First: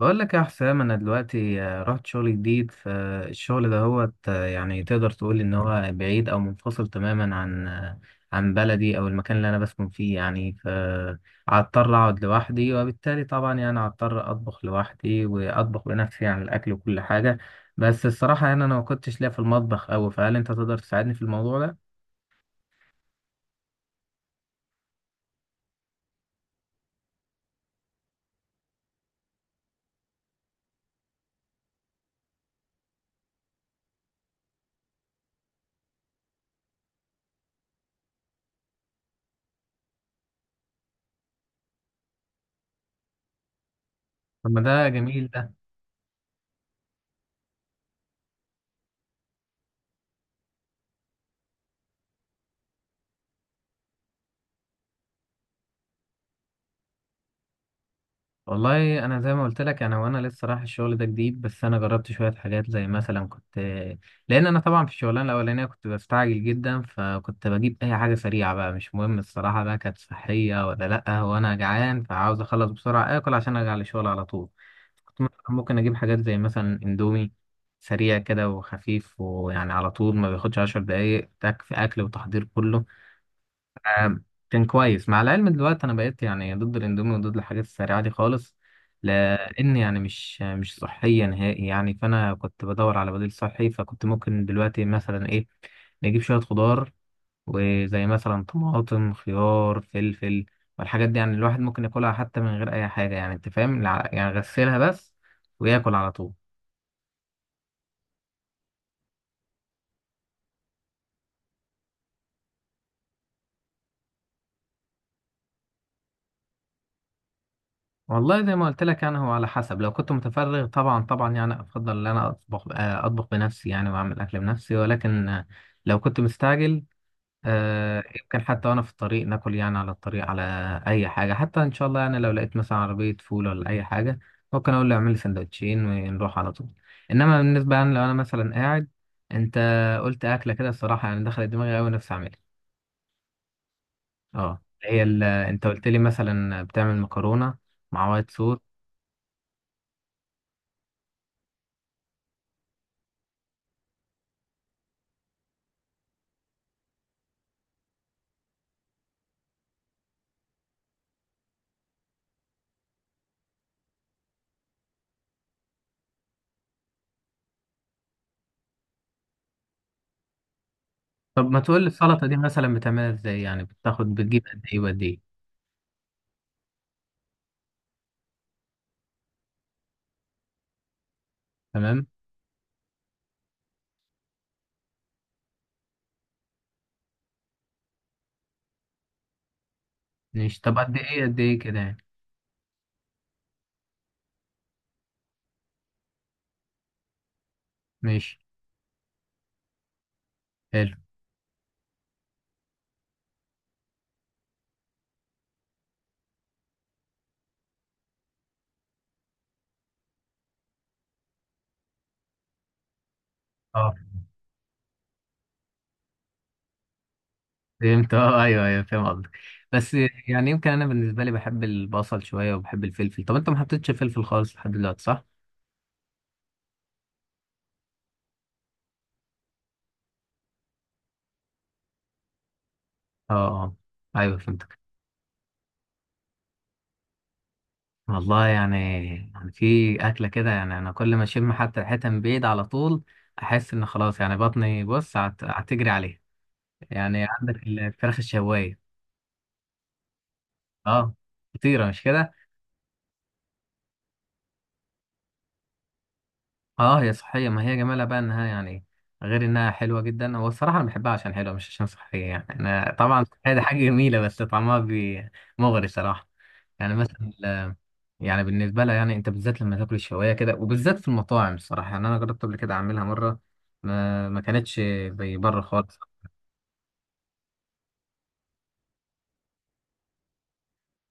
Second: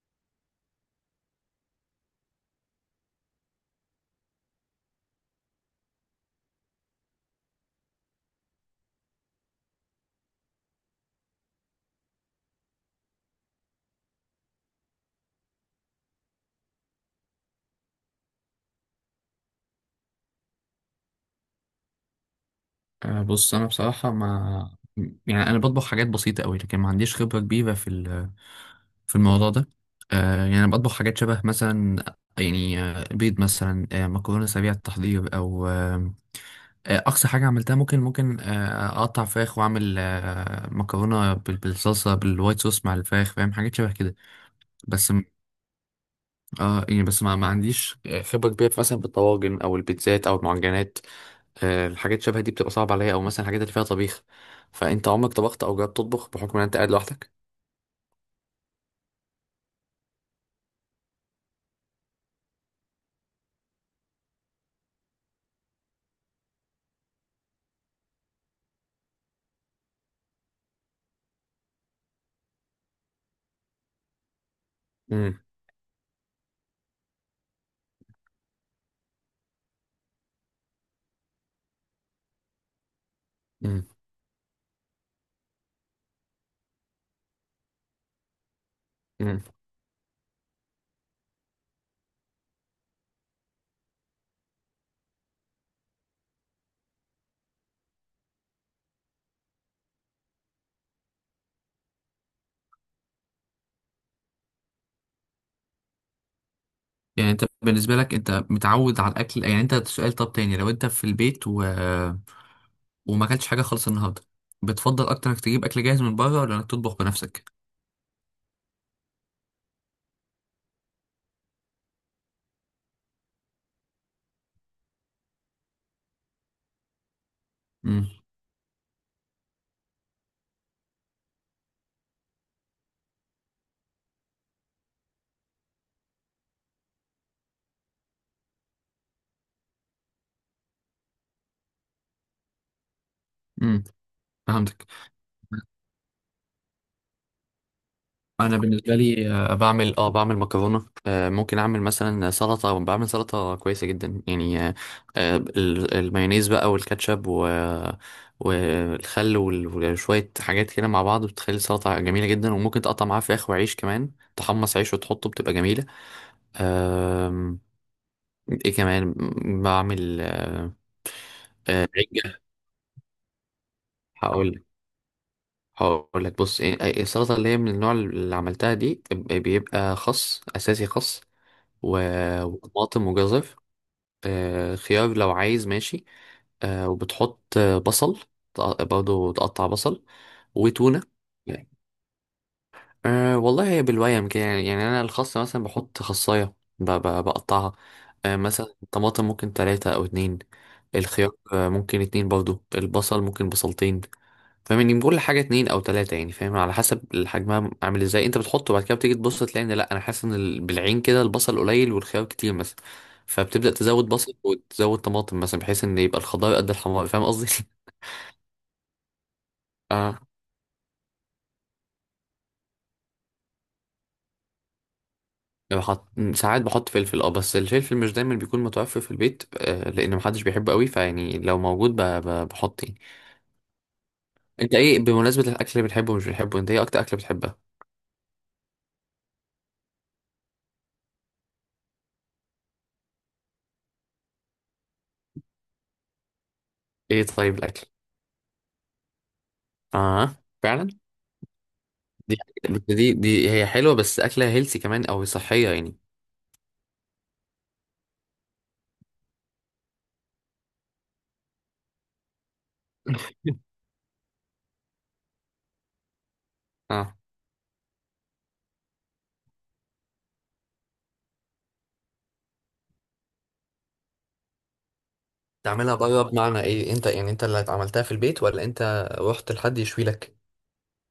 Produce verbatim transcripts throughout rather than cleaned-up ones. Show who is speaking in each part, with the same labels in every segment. Speaker 1: بقول لك يا حسام، انا دلوقتي آه، رحت شغل جديد. فالشغل ده هو يعني تقدر تقول ان هو بعيد او منفصل تماما عن آه، عن بلدي او المكان اللي انا بسكن فيه يعني. فهضطر اقعد لوحدي، وبالتالي طبعا يعني هضطر اطبخ لوحدي واطبخ بنفسي يعني الاكل وكل حاجة. بس الصراحة يعني انا ما كنتش ليا في المطبخ اوي، فهل انت تقدر تساعدني في الموضوع ده؟
Speaker 2: آه، بص انا بصراحه ما. يعني انا بطبخ حاجات بسيطه قوي، لكن ما عنديش خبره كبيره في ال- في الموضوع ده. آه، يعني انا بطبخ حاجات شبه مثلا، يعني آه، بيض مثلا، آه، مكرونه سريعه التحضير، او آه، آه، اقصى حاجه عملتها، ممكن ممكن آه، اقطع فراخ واعمل آه، مكرونه بال- بالصلصه بالوايت صوص مع الفراخ. فاهم؟ حاجات شبه كده.
Speaker 1: طب ما ده
Speaker 2: بس م-
Speaker 1: جميل ده.
Speaker 2: اه يعني بس ما, ما عنديش خبره كبيره مثلا بالطواجن او البيتزات او المعجنات. آه، الحاجات شبه دي بتبقى صعبة عليا، او مثلا الحاجات اللي فيها طبيخ. فانت عمرك طبخت او جربت تطبخ بحكم ان انت قاعد لوحدك؟
Speaker 1: والله انا زي ما قلت لك، انا وانا لسه رايح الشغل ده جديد، بس انا جربت شويه حاجات زي مثلا كنت، لان انا طبعا في الشغلانه الاولانيه كنت بستعجل جدا، فكنت بجيب اي حاجه سريعه بقى، مش مهم الصراحه بقى كانت صحيه ولا لا، وانا جعان فعاوز اخلص بسرعه اكل عشان ارجع للشغل على طول. كنت مثلاً
Speaker 2: امم.
Speaker 1: ممكن اجيب حاجات زي مثلا اندومي، سريع كده وخفيف، ويعني على طول ما بياخدش عشر دقايق تك في اكل وتحضير كله.
Speaker 2: امم.
Speaker 1: آم، كان كويس. مع العلم دلوقتي انا بقيت يعني ضد الاندومي وضد الحاجات السريعه دي خالص،
Speaker 2: امم.
Speaker 1: لان يعني مش مش صحيه نهائي يعني. فانا كنت بدور على بديل صحي، فكنت ممكن دلوقتي مثلا ايه، نجيب شويه خضار، وزي مثلا طماطم، خيار، فلفل. والحاجات دي يعني الواحد ممكن ياكلها حتى من غير اي حاجه، يعني انت فاهم، الع- يعني غسلها بس وياكل على طول.
Speaker 2: يعني انت بالنسبه لك انت متعود على الاكل، يعني انت، سؤال طب تاني، لو انت في البيت و... وما اكلتش حاجه خالص النهارده، بتفضل اكتر انك تجيب اكل جاهز من بره ولا انك تطبخ بنفسك؟
Speaker 1: والله زي ما قلت لك، يعني هو على حسب. لو كنت متفرغ طبعا طبعا، يعني افضل ان انا اطبخ، آه، اطبخ بنفسي يعني واعمل اكل بنفسي. ولكن آه، لو كنت مستعجل، آه،
Speaker 2: امم.
Speaker 1: يمكن حتى وانا في الطريق ناكل يعني، على الطريق على اي حاجه حتى. ان شاء الله يعني لو لقيت مثلا عربيه فول ولا اي حاجه، ممكن اقول له اعمل لي سندوتشين ونروح على طول. انما بالنسبه يعني لو انا مثلا قاعد، انت قلت اكله كده الصراحه يعني دخلت دماغي قوي، نفسي اعملها.
Speaker 2: امم.
Speaker 1: اه،
Speaker 2: فهمتك.
Speaker 1: هي ال- انت قلت لي مثلا بتعمل مكرونه مع وايت
Speaker 2: انا
Speaker 1: صوص.
Speaker 2: بالنسبه لي آه، بعمل، اه بعمل مكرونه. آه، ممكن اعمل مثلا سلطه، بعمل سلطه كويسه جدا يعني. آه، آه، ال- المايونيز بقى والكاتشب و والخل وال- وشويه حاجات كده مع بعض بتخلي السلطه جميله جدا، وممكن تقطع معاها فراخ وعيش كمان. تحمص عيش وتحطه بتبقى جميله. آم، ايه كمان؟ بعمل آه،
Speaker 1: طب ما تقول لي
Speaker 2: آه،
Speaker 1: السلطة دي
Speaker 2: عجة.
Speaker 1: مثلا بتعملها ازاي يعني؟ بتاخد بتجيب
Speaker 2: هقول
Speaker 1: قد
Speaker 2: لك
Speaker 1: ايه وقد ايه؟
Speaker 2: هقول لك، بص، إيه- إيه السلطة اللي هي من النوع اللي عملتها دي، ب- بيبقى خس أساسي، خس،
Speaker 1: تمام.
Speaker 2: و- وطماطم وجزر، آه، خيار لو عايز ماشي، آه، وبتحط آه، بصل. تق- برضه تقطع بصل
Speaker 1: ماشي، طب قد
Speaker 2: وتونة
Speaker 1: ايه قد ايه
Speaker 2: يعني.
Speaker 1: كده يعني؟
Speaker 2: أه والله هي بالويم كده، يعني يعني أنا الخاصة مثلا بحط خصاية، ب- ب- بقطعها. أه
Speaker 1: ماشي.
Speaker 2: مثلا الطماطم ممكن تلاتة أو اتنين،
Speaker 1: حلو.
Speaker 2: الخيار آه، ممكن اتنين برضه، البصل ممكن بصلتين. فاهمني، بكل حاجه اتنين او تلاته يعني، فاهم؟ على حسب الحجم عامل ازاي انت بتحطه. بعد كده بتيجي تبص تلاقي ان، لا، انا حاسس ان ال- بالعين كده البصل قليل والخيار كتير مثلا. فبتبدا
Speaker 1: اه،
Speaker 2: تزود بصل وتزود طماطم، مثلا بحيث ان يبقى الخضار قد الحمار. فاهم قصدي؟
Speaker 1: فهمت. اه، ايوه ايوه فاهم قصدك. بس
Speaker 2: اه.
Speaker 1: يعني يمكن انا بالنسبة لي بحب البصل شوية وبحب الفلفل. طب انت ما حطيتش فلفل خالص لحد دلوقتي، صح؟
Speaker 2: بحط، ساعات بحط فلفل، اه، بس الفلفل مش دايما بيكون متوفر في البيت، آه لان محدش بيحبه قوي، فيعني لو موجود ب- ب- بحط يعني.
Speaker 1: اه اه، ايوه
Speaker 2: انت
Speaker 1: فهمتك.
Speaker 2: ايه، بمناسبه الاكل اللي بتحبه ومش بتحبه، انت ايه اكتر اكله بتحبها؟
Speaker 1: والله يعني، يعني في أكلة كده يعني أنا كل ما أشم حتى ريحتها من بعيد على طول، أحس إن خلاص يعني بطني بص هت- هتجري عليها.
Speaker 2: ايه،
Speaker 1: يعني
Speaker 2: طيب
Speaker 1: عندك
Speaker 2: الاكل،
Speaker 1: الفراخ الشواية.
Speaker 2: اه فعلا.
Speaker 1: اه، خطيرة مش كده؟
Speaker 2: دي دي دي هي حلوه، بس اكلها هيلسي كمان او صحيه يعني.
Speaker 1: اه هي صحية، ما هي جمالها بقى انها يعني، غير انها حلوة جدا، هو الصراحة انا بحبها عشان حلوة مش عشان صحية. يعني انا طبعا صحية دي حاجة جميلة، بس طعمها بي- مغري صراحة. يعني
Speaker 2: اه.
Speaker 1: مثلا ال- يعني بالنسبة لها، يعني انت بالذات لما تاكل الشواية كده وبالذات في المطاعم، الصراحة يعني انا جربت قبل كده اعملها مرة، ما, ما كانتش زي بره
Speaker 2: تعملها
Speaker 1: خالص.
Speaker 2: بره بمعنى ايه؟ انت يعني انت اللي عملتها في البيت ولا انت رحت لحد يشوي لك؟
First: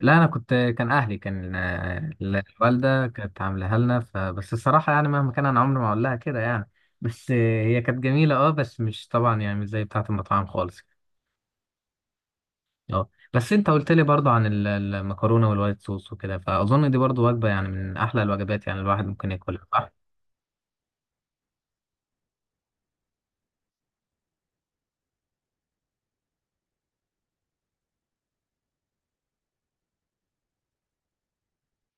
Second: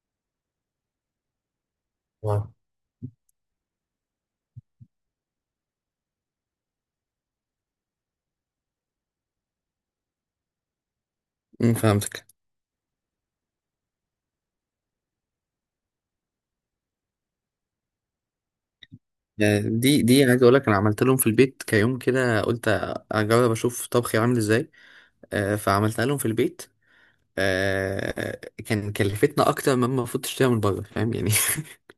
Speaker 1: لا انا كنت، كان اهلي كان آه،
Speaker 2: آه.
Speaker 1: الوالده كانت عاملاها لنا. فبس الصراحه يعني مهما كان انا عمري ما اقول لها كده يعني. بس آه، هي كانت جميله، اه، بس مش طبعا يعني مش زي بتاعه المطاعم خالص.
Speaker 2: امم. فهمتك.
Speaker 1: اه بس انت قلت لي برضو عن ال- المكرونه والوايت صوص وكده، فاظن دي برضو وجبه يعني من احلى الوجبات يعني الواحد ممكن
Speaker 2: يعني
Speaker 1: ياكلها، صح؟
Speaker 2: دي دي عايز اقول لك، انا عملت لهم في البيت كيوم كده، قلت اجرب اشوف طبخي عامل ازاي. آه، فعملتها لهم في البيت. آه، كان كلفتنا اكتر مما المفروض تشتريها من بره، فاهم يعني.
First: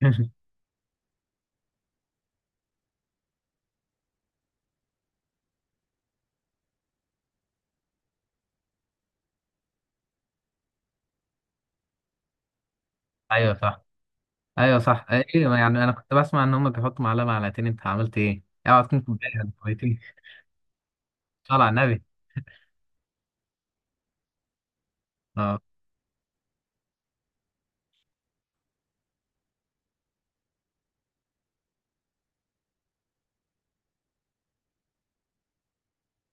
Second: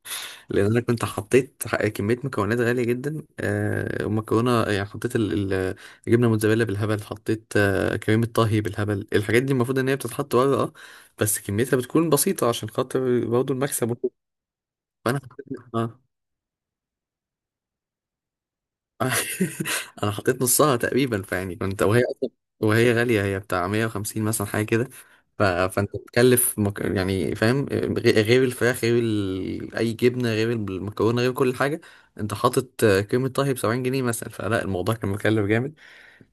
Speaker 2: لان انا كنت حطيت ح- كميه مكونات غاليه جدا. آه، ومكرونه يعني، حطيت ال- ال- الجبنه موتزاريلا بالهبل، حطيت آه، كريمه طهي بالهبل. الحاجات دي المفروض ان هي بتتحط ورا، اه، بس كميتها بتكون بسيطه عشان خاطر
Speaker 1: ايوه
Speaker 2: برضه
Speaker 1: صح.
Speaker 2: المكسب وكده.
Speaker 1: ايوه صح.
Speaker 2: فانا
Speaker 1: آه،
Speaker 2: حطيت-
Speaker 1: ايوه، يعني انا
Speaker 2: اه
Speaker 1: كنت بسمع ان هم بيحطوا معلقه معلقتين، انت عملت ايه؟ اوعى تكون كوبايه ولا كوبايتين!
Speaker 2: انا حطيت نصها تقريبا، فيعني
Speaker 1: صلى على
Speaker 2: كنت،
Speaker 1: النبي.
Speaker 2: وهي اصلا، وهي غاليه، هي بتاع مائة وخمسين مثلا حاجه كده. ف...
Speaker 1: اه،
Speaker 2: فانت بتكلف مك... يعني، فاهم، غ- غير الفراخ، غير ال... اي جبنه، غير المكرونه، غير كل حاجه، انت حاطط آه، كريمه طهي ب سبعين جنيه مثلا. فلا الموضوع كان مكلف جامد.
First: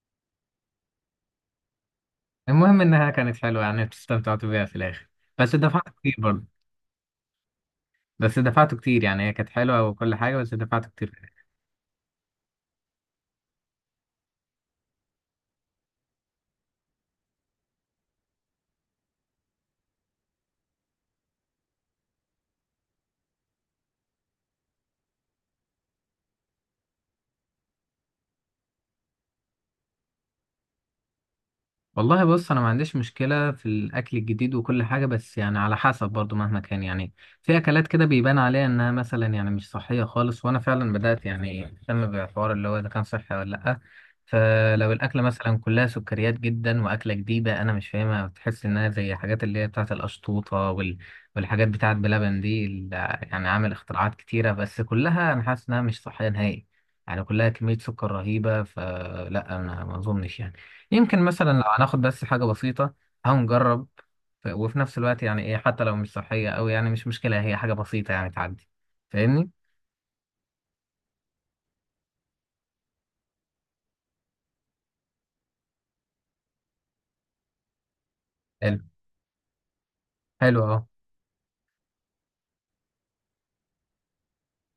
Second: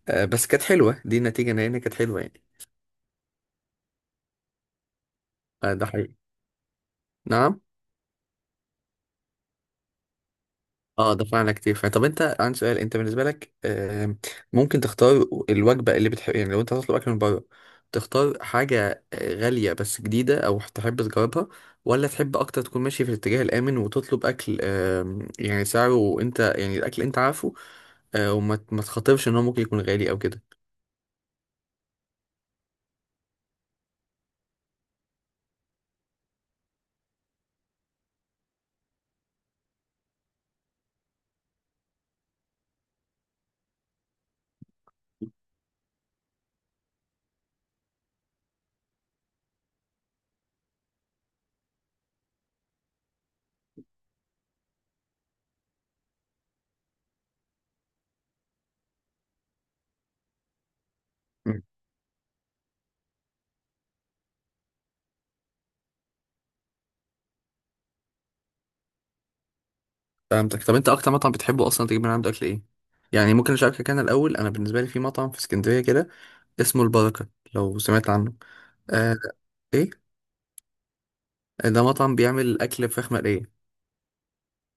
Speaker 2: آه، بس كانت حلوه، دي النتيجه ان هي كانت حلوه يعني.
Speaker 1: المهم انها كانت حلوه، يعني استمتعت بيها في الاخر، بس
Speaker 2: آه، ده
Speaker 1: دفعت كتير
Speaker 2: حقيقي.
Speaker 1: برضه.
Speaker 2: نعم.
Speaker 1: بس دفعت كتير يعني، هي كانت حلوه وكل حاجه، بس دفعت
Speaker 2: اه،
Speaker 1: كتير.
Speaker 2: دفعنا على كتير فعلا. طب انت، عندي سؤال، انت بالنسبه لك، آم، ممكن تختار الوجبه اللي بتحب؟ يعني لو انت هتطلب اكل من بره، تختار حاجه آه، غاليه بس جديده او تحب تجربها، ولا تحب اكتر تكون ماشي في الاتجاه الامن وتطلب اكل، آم، يعني سعره انت، يعني الاكل انت عارفه، آه، وما ت- ما تخاطرش ان هو ممكن يكون غالي او كده؟
Speaker 1: والله بص، انا ما عنديش مشكله في الاكل الجديد وكل حاجه، بس يعني على حسب برضو مهما كان يعني. في اكلات كده بيبان عليها انها مثلا يعني مش صحيه خالص، وانا فعلا بدات يعني اهتم بالحوار اللي هو اذا كان صحي ولا لا. فلو الاكله مثلا كلها سكريات جدا واكله جديده انا مش فاهمها، بتحس انها زي حاجات اللي هي بتاعه القشطوطه وال... والحاجات بتاعه بلبن دي ال- يعني عامل اختراعات كتيره، بس كلها انا حاسس انها مش صحيه نهائي. يعني كلها كميه سكر رهيبه، فلا انا ما اظنش يعني. يمكن مثلا
Speaker 2: مم.
Speaker 1: لو هناخد بس حاجة بسيطة هنجرب. ف- وفي نفس الوقت يعني ايه، حتى لو مش صحية أوي يعني مش مشكلة، هي حاجة بسيطة يعني تعدي. فاهمني؟
Speaker 2: فهمتك. طب انت اكتر مطعم بتحبه اصلا تجيب من عنده اكل ايه؟ يعني ممكن اشاركك انا الاول. انا بالنسبه لي في مطعم في اسكندريه كده اسمه البركه، لو سمعت عنه.
Speaker 1: حلو.
Speaker 2: آه، ايه،
Speaker 1: حلو اهو.
Speaker 2: ده مطعم بيعمل اكل فراخ مقليه.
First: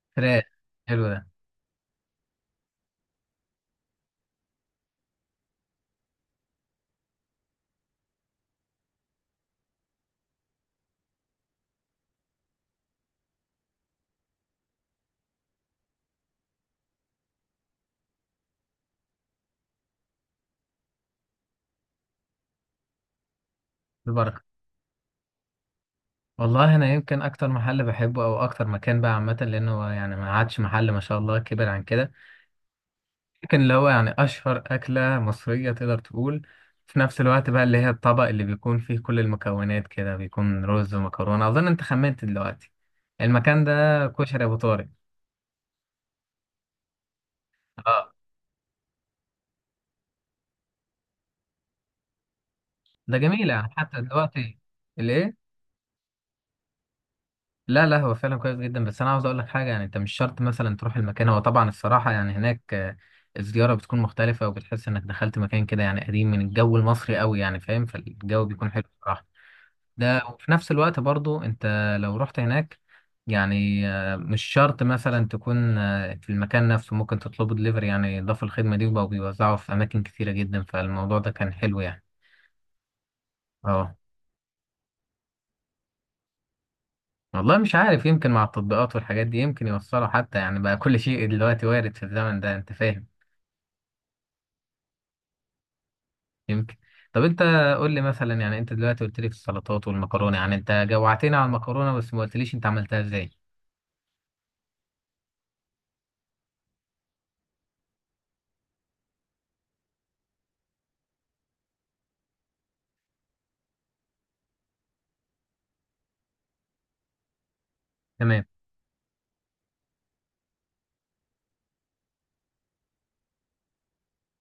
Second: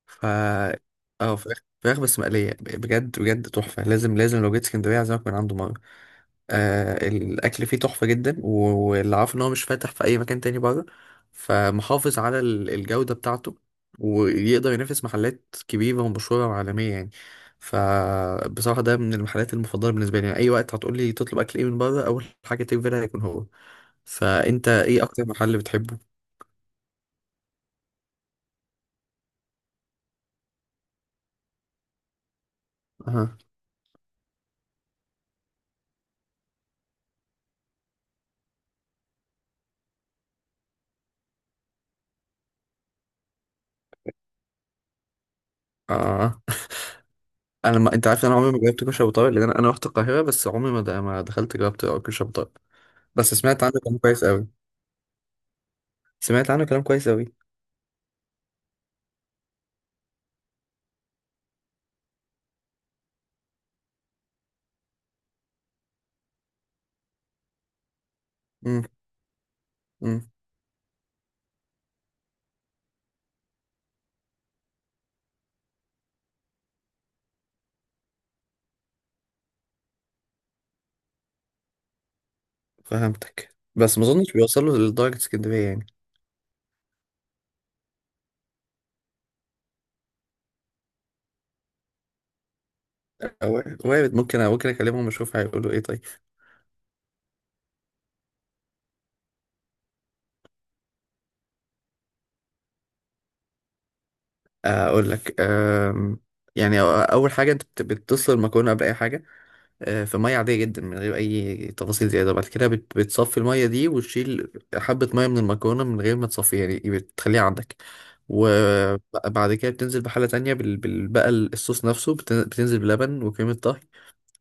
Speaker 2: ف
Speaker 1: فراخ، حلو ده.
Speaker 2: اه فراخ، فراخ بس مقليه، بجد بجد تحفه، لازم لازم لو جيت اسكندريه اعزمك من عنده مره. آه الاكل فيه تحفه جدا، و- واللي عارف ان هو مش فاتح في اي مكان تاني بره، فمحافظ على ال- الجوده بتاعته، ويقدر ينافس محلات كبيره ومشهوره وعالميه يعني. فبصراحه ده من المحلات المفضله بالنسبه لي، يعني اي وقت هتقول لي تطلب اكل ايه من بره، اول حاجه تيجي في بالها هيكون هو.
Speaker 1: البركة.
Speaker 2: فانت ايه اكتر محل بتحبه؟
Speaker 1: والله أنا يمكن أكتر محل بحبه أو أكتر مكان بقى عامة، لأنه هو يعني ما عادش محل، ما شاء الله كبر عن كده.
Speaker 2: اها.
Speaker 1: يمكن اللي هو يعني أشهر أكلة مصرية تقدر تقول، في نفس الوقت بقى اللي هي الطبق اللي بيكون فيه كل المكونات كده، بيكون رز ومكرونة. أظن أنت خمنت دلوقتي المكان ده، كشري أبو طارق.
Speaker 2: اه، انا ما... انت
Speaker 1: اه
Speaker 2: عارف ان انا عمري ما جربت كشري ابو طارق، لان انا انا رحت القاهره، بس عمري ما د... ما دخلت جربت كشري ابو طارق.
Speaker 1: ده
Speaker 2: بس
Speaker 1: جميل
Speaker 2: سمعت
Speaker 1: يعني
Speaker 2: عنه
Speaker 1: حتى
Speaker 2: كلام كويس قوي.
Speaker 1: دلوقتي. الايه؟
Speaker 2: سمعت عنه كلام كويس قوي.
Speaker 1: لا لا، هو فعلا كويس جدا. بس انا عاوز اقول لك حاجه، يعني انت مش شرط مثلا تروح المكان. هو طبعا الصراحه يعني هناك آه، الزياره بتكون مختلفه، وبتحس انك دخلت مكان كده يعني قديم من الجو المصري قوي يعني، فاهم؟ فالجو بيكون حلو
Speaker 2: امم.
Speaker 1: الصراحه. ده
Speaker 2: امم.
Speaker 1: وفي نفس الوقت برضو انت لو رحت هناك، يعني آه، مش شرط مثلا تكون آه، في المكان نفسه، ممكن تطلبه دليفري يعني. ضافوا الخدمه دي وبقوا بيوزعوا في اماكن كثيره جدا، فالموضوع ده كان حلو يعني.
Speaker 2: فهمتك،
Speaker 1: اه
Speaker 2: بس ما اظنش بيوصل له لدرجه اسكندريه يعني.
Speaker 1: والله مش عارف، يمكن مع التطبيقات والحاجات دي يمكن يوصلوا حتى يعني. بقى كل شيء دلوقتي وارد في الزمن ده، انت فاهم.
Speaker 2: أو- وارد، ممكن ممكن اكلمهم اشوف هيقولوا ايه. طيب.
Speaker 1: يمكن. طب انت قول لي مثلا، يعني انت دلوقتي قلت لي في السلطات والمكرونه، يعني انت جوعتني على المكرونه، بس ما قلتليش انت عملتها ازاي.
Speaker 2: آه، اقول لك، أم... يعني أ- اول حاجه، انت بت- بتسلق المكرونه قبل اي حاجه، آه، في ميه عاديه جدا من غير اي تفاصيل زياده. بعد كده بت- بتصفي الميه دي، وتشيل حبه ميه من المكرونه من غير ما تصفيها، يعني إيه، بتخليها عندك.
Speaker 1: تمام.
Speaker 2: وبعد كده بتنزل بحله تانية بال... بال... بقى الصوص نفسه، بت- بتنزل بلبن وكريمه طهي،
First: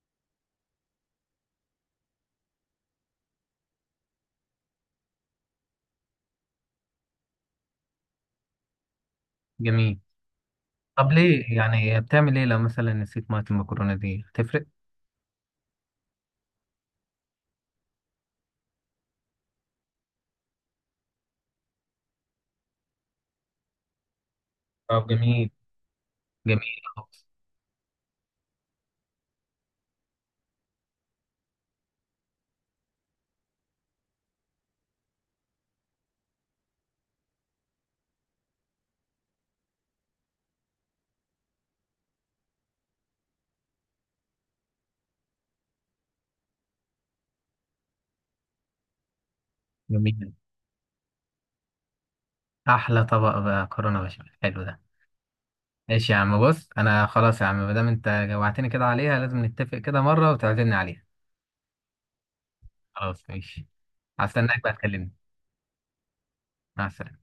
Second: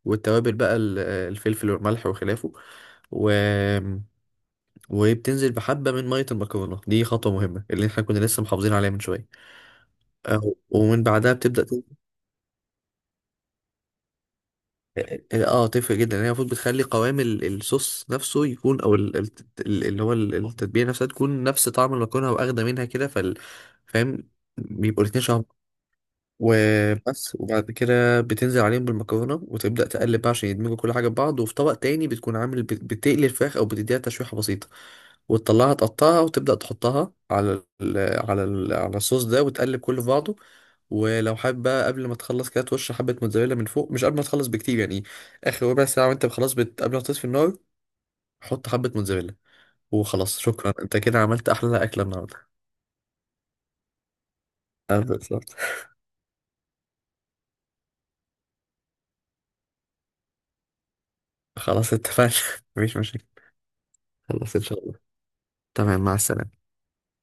Speaker 2: والتوابل بقى، ال- الفلفل والملح وخلافه، و... وبتنزل بحبه من ميه المكرونه دي، خطوه مهمه اللي احنا كنا لسه محافظين عليها من شويه.
Speaker 1: جميل.
Speaker 2: آه، ومن
Speaker 1: طب
Speaker 2: بعدها
Speaker 1: ليه
Speaker 2: بتبدا.
Speaker 1: يعني بتعمل ايه لو مثلا نسيت ميه المكرونه دي؟ هتفرق؟
Speaker 2: اه آه، آه، تفرق جدا يعني، هي المفروض بتخلي قوام ال- الصوص نفسه يكون، او ال- ال- ال- اللي هو ال- التتبيله نفسها تكون نفس طعم المكرونه واخده منها كده، فال فاهم؟ بيبقوا
Speaker 1: طب
Speaker 2: الاتنين شبه.
Speaker 1: جميل. جميل خلاص.
Speaker 2: وبس. وبعد كده بتنزل عليهم بالمكرونة وتبدأ تقلب بقى عشان يدمجوا كل حاجة ببعض، وفي طبق تاني بتكون عامل، بت- بتقلي الفراخ أو بتديها تشويحة بسيطة، وتطلعها تقطعها وتبدأ تحطها على ال على ال على الصوص ده، وتقلب كله في بعضه. ولو حابب بقى، قبل ما تخلص كده، ترش حبة موتزاريلا من فوق، مش قبل ما تخلص بكتير يعني. آخر ربع ساعة وأنت خلاص بت... قبل ما تطفي النار، حط حبة موتزاريلا.
Speaker 1: جميل.
Speaker 2: وخلاص، شكرا، أنت كده عملت أحلى أكلة النهاردة.
Speaker 1: احلى طبق بقى مكرونه بشاميل، حلو ده.
Speaker 2: آه، بالظبط.
Speaker 1: ماشي يا عم، بص انا خلاص يا عم، ما دام انت جوعتني كده عليها، لازم نتفق كده مره وتعزمني عليها.
Speaker 2: خلاص اتفقنا. مفيش مشاكل.
Speaker 1: خلاص ماشي.
Speaker 2: خلاص، إن
Speaker 1: هستناك بقى
Speaker 2: شاء الله.
Speaker 1: تكلمني.
Speaker 2: تمام، مع السلامة.
Speaker 1: مع السلامة.